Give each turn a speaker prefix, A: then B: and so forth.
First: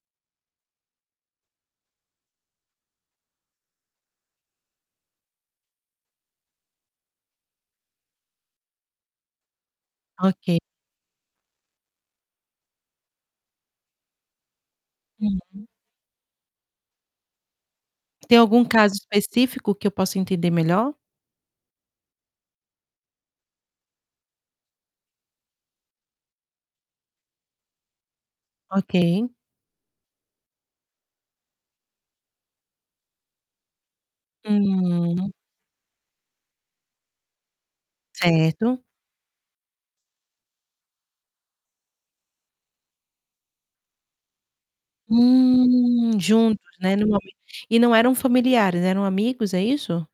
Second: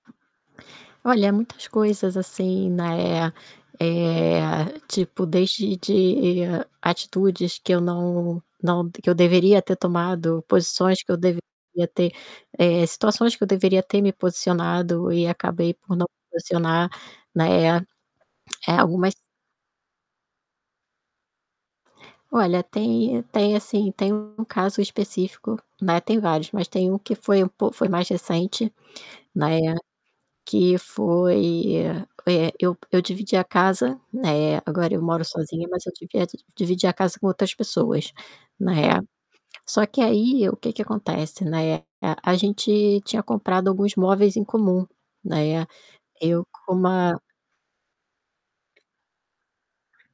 A: Olha, muitas coisas, assim, né, eh, tipo desde de atitudes que eu não não que eu deveria ter tomado,
B: Ok.
A: posições que eu devia ter, eh, situações que eu deveria ter me posicionado e
B: Uhum.
A: acabei por não posicionar, né,
B: Tem algum
A: é
B: caso
A: algumas
B: específico que eu possa entender melhor?
A: Olha, tem tem assim, tem um caso específico né, tem vários, mas tem um que foi um po foi mais recente,
B: Ok.
A: né, que foi, eh, eu eu dividia casa, né, agora eu moro
B: Hum.
A: sozinha mas eu divi dividia casa com outras pessoas,
B: Certo.
A: né. Só que aí o que que acontece, né, eh, a gente tinha comprado alguns móveis em comum, né.
B: Hum,
A: Eu
B: juntos,
A: com
B: né, no
A: uma
B: momento, e não eram familiares, eram amigos, é isso?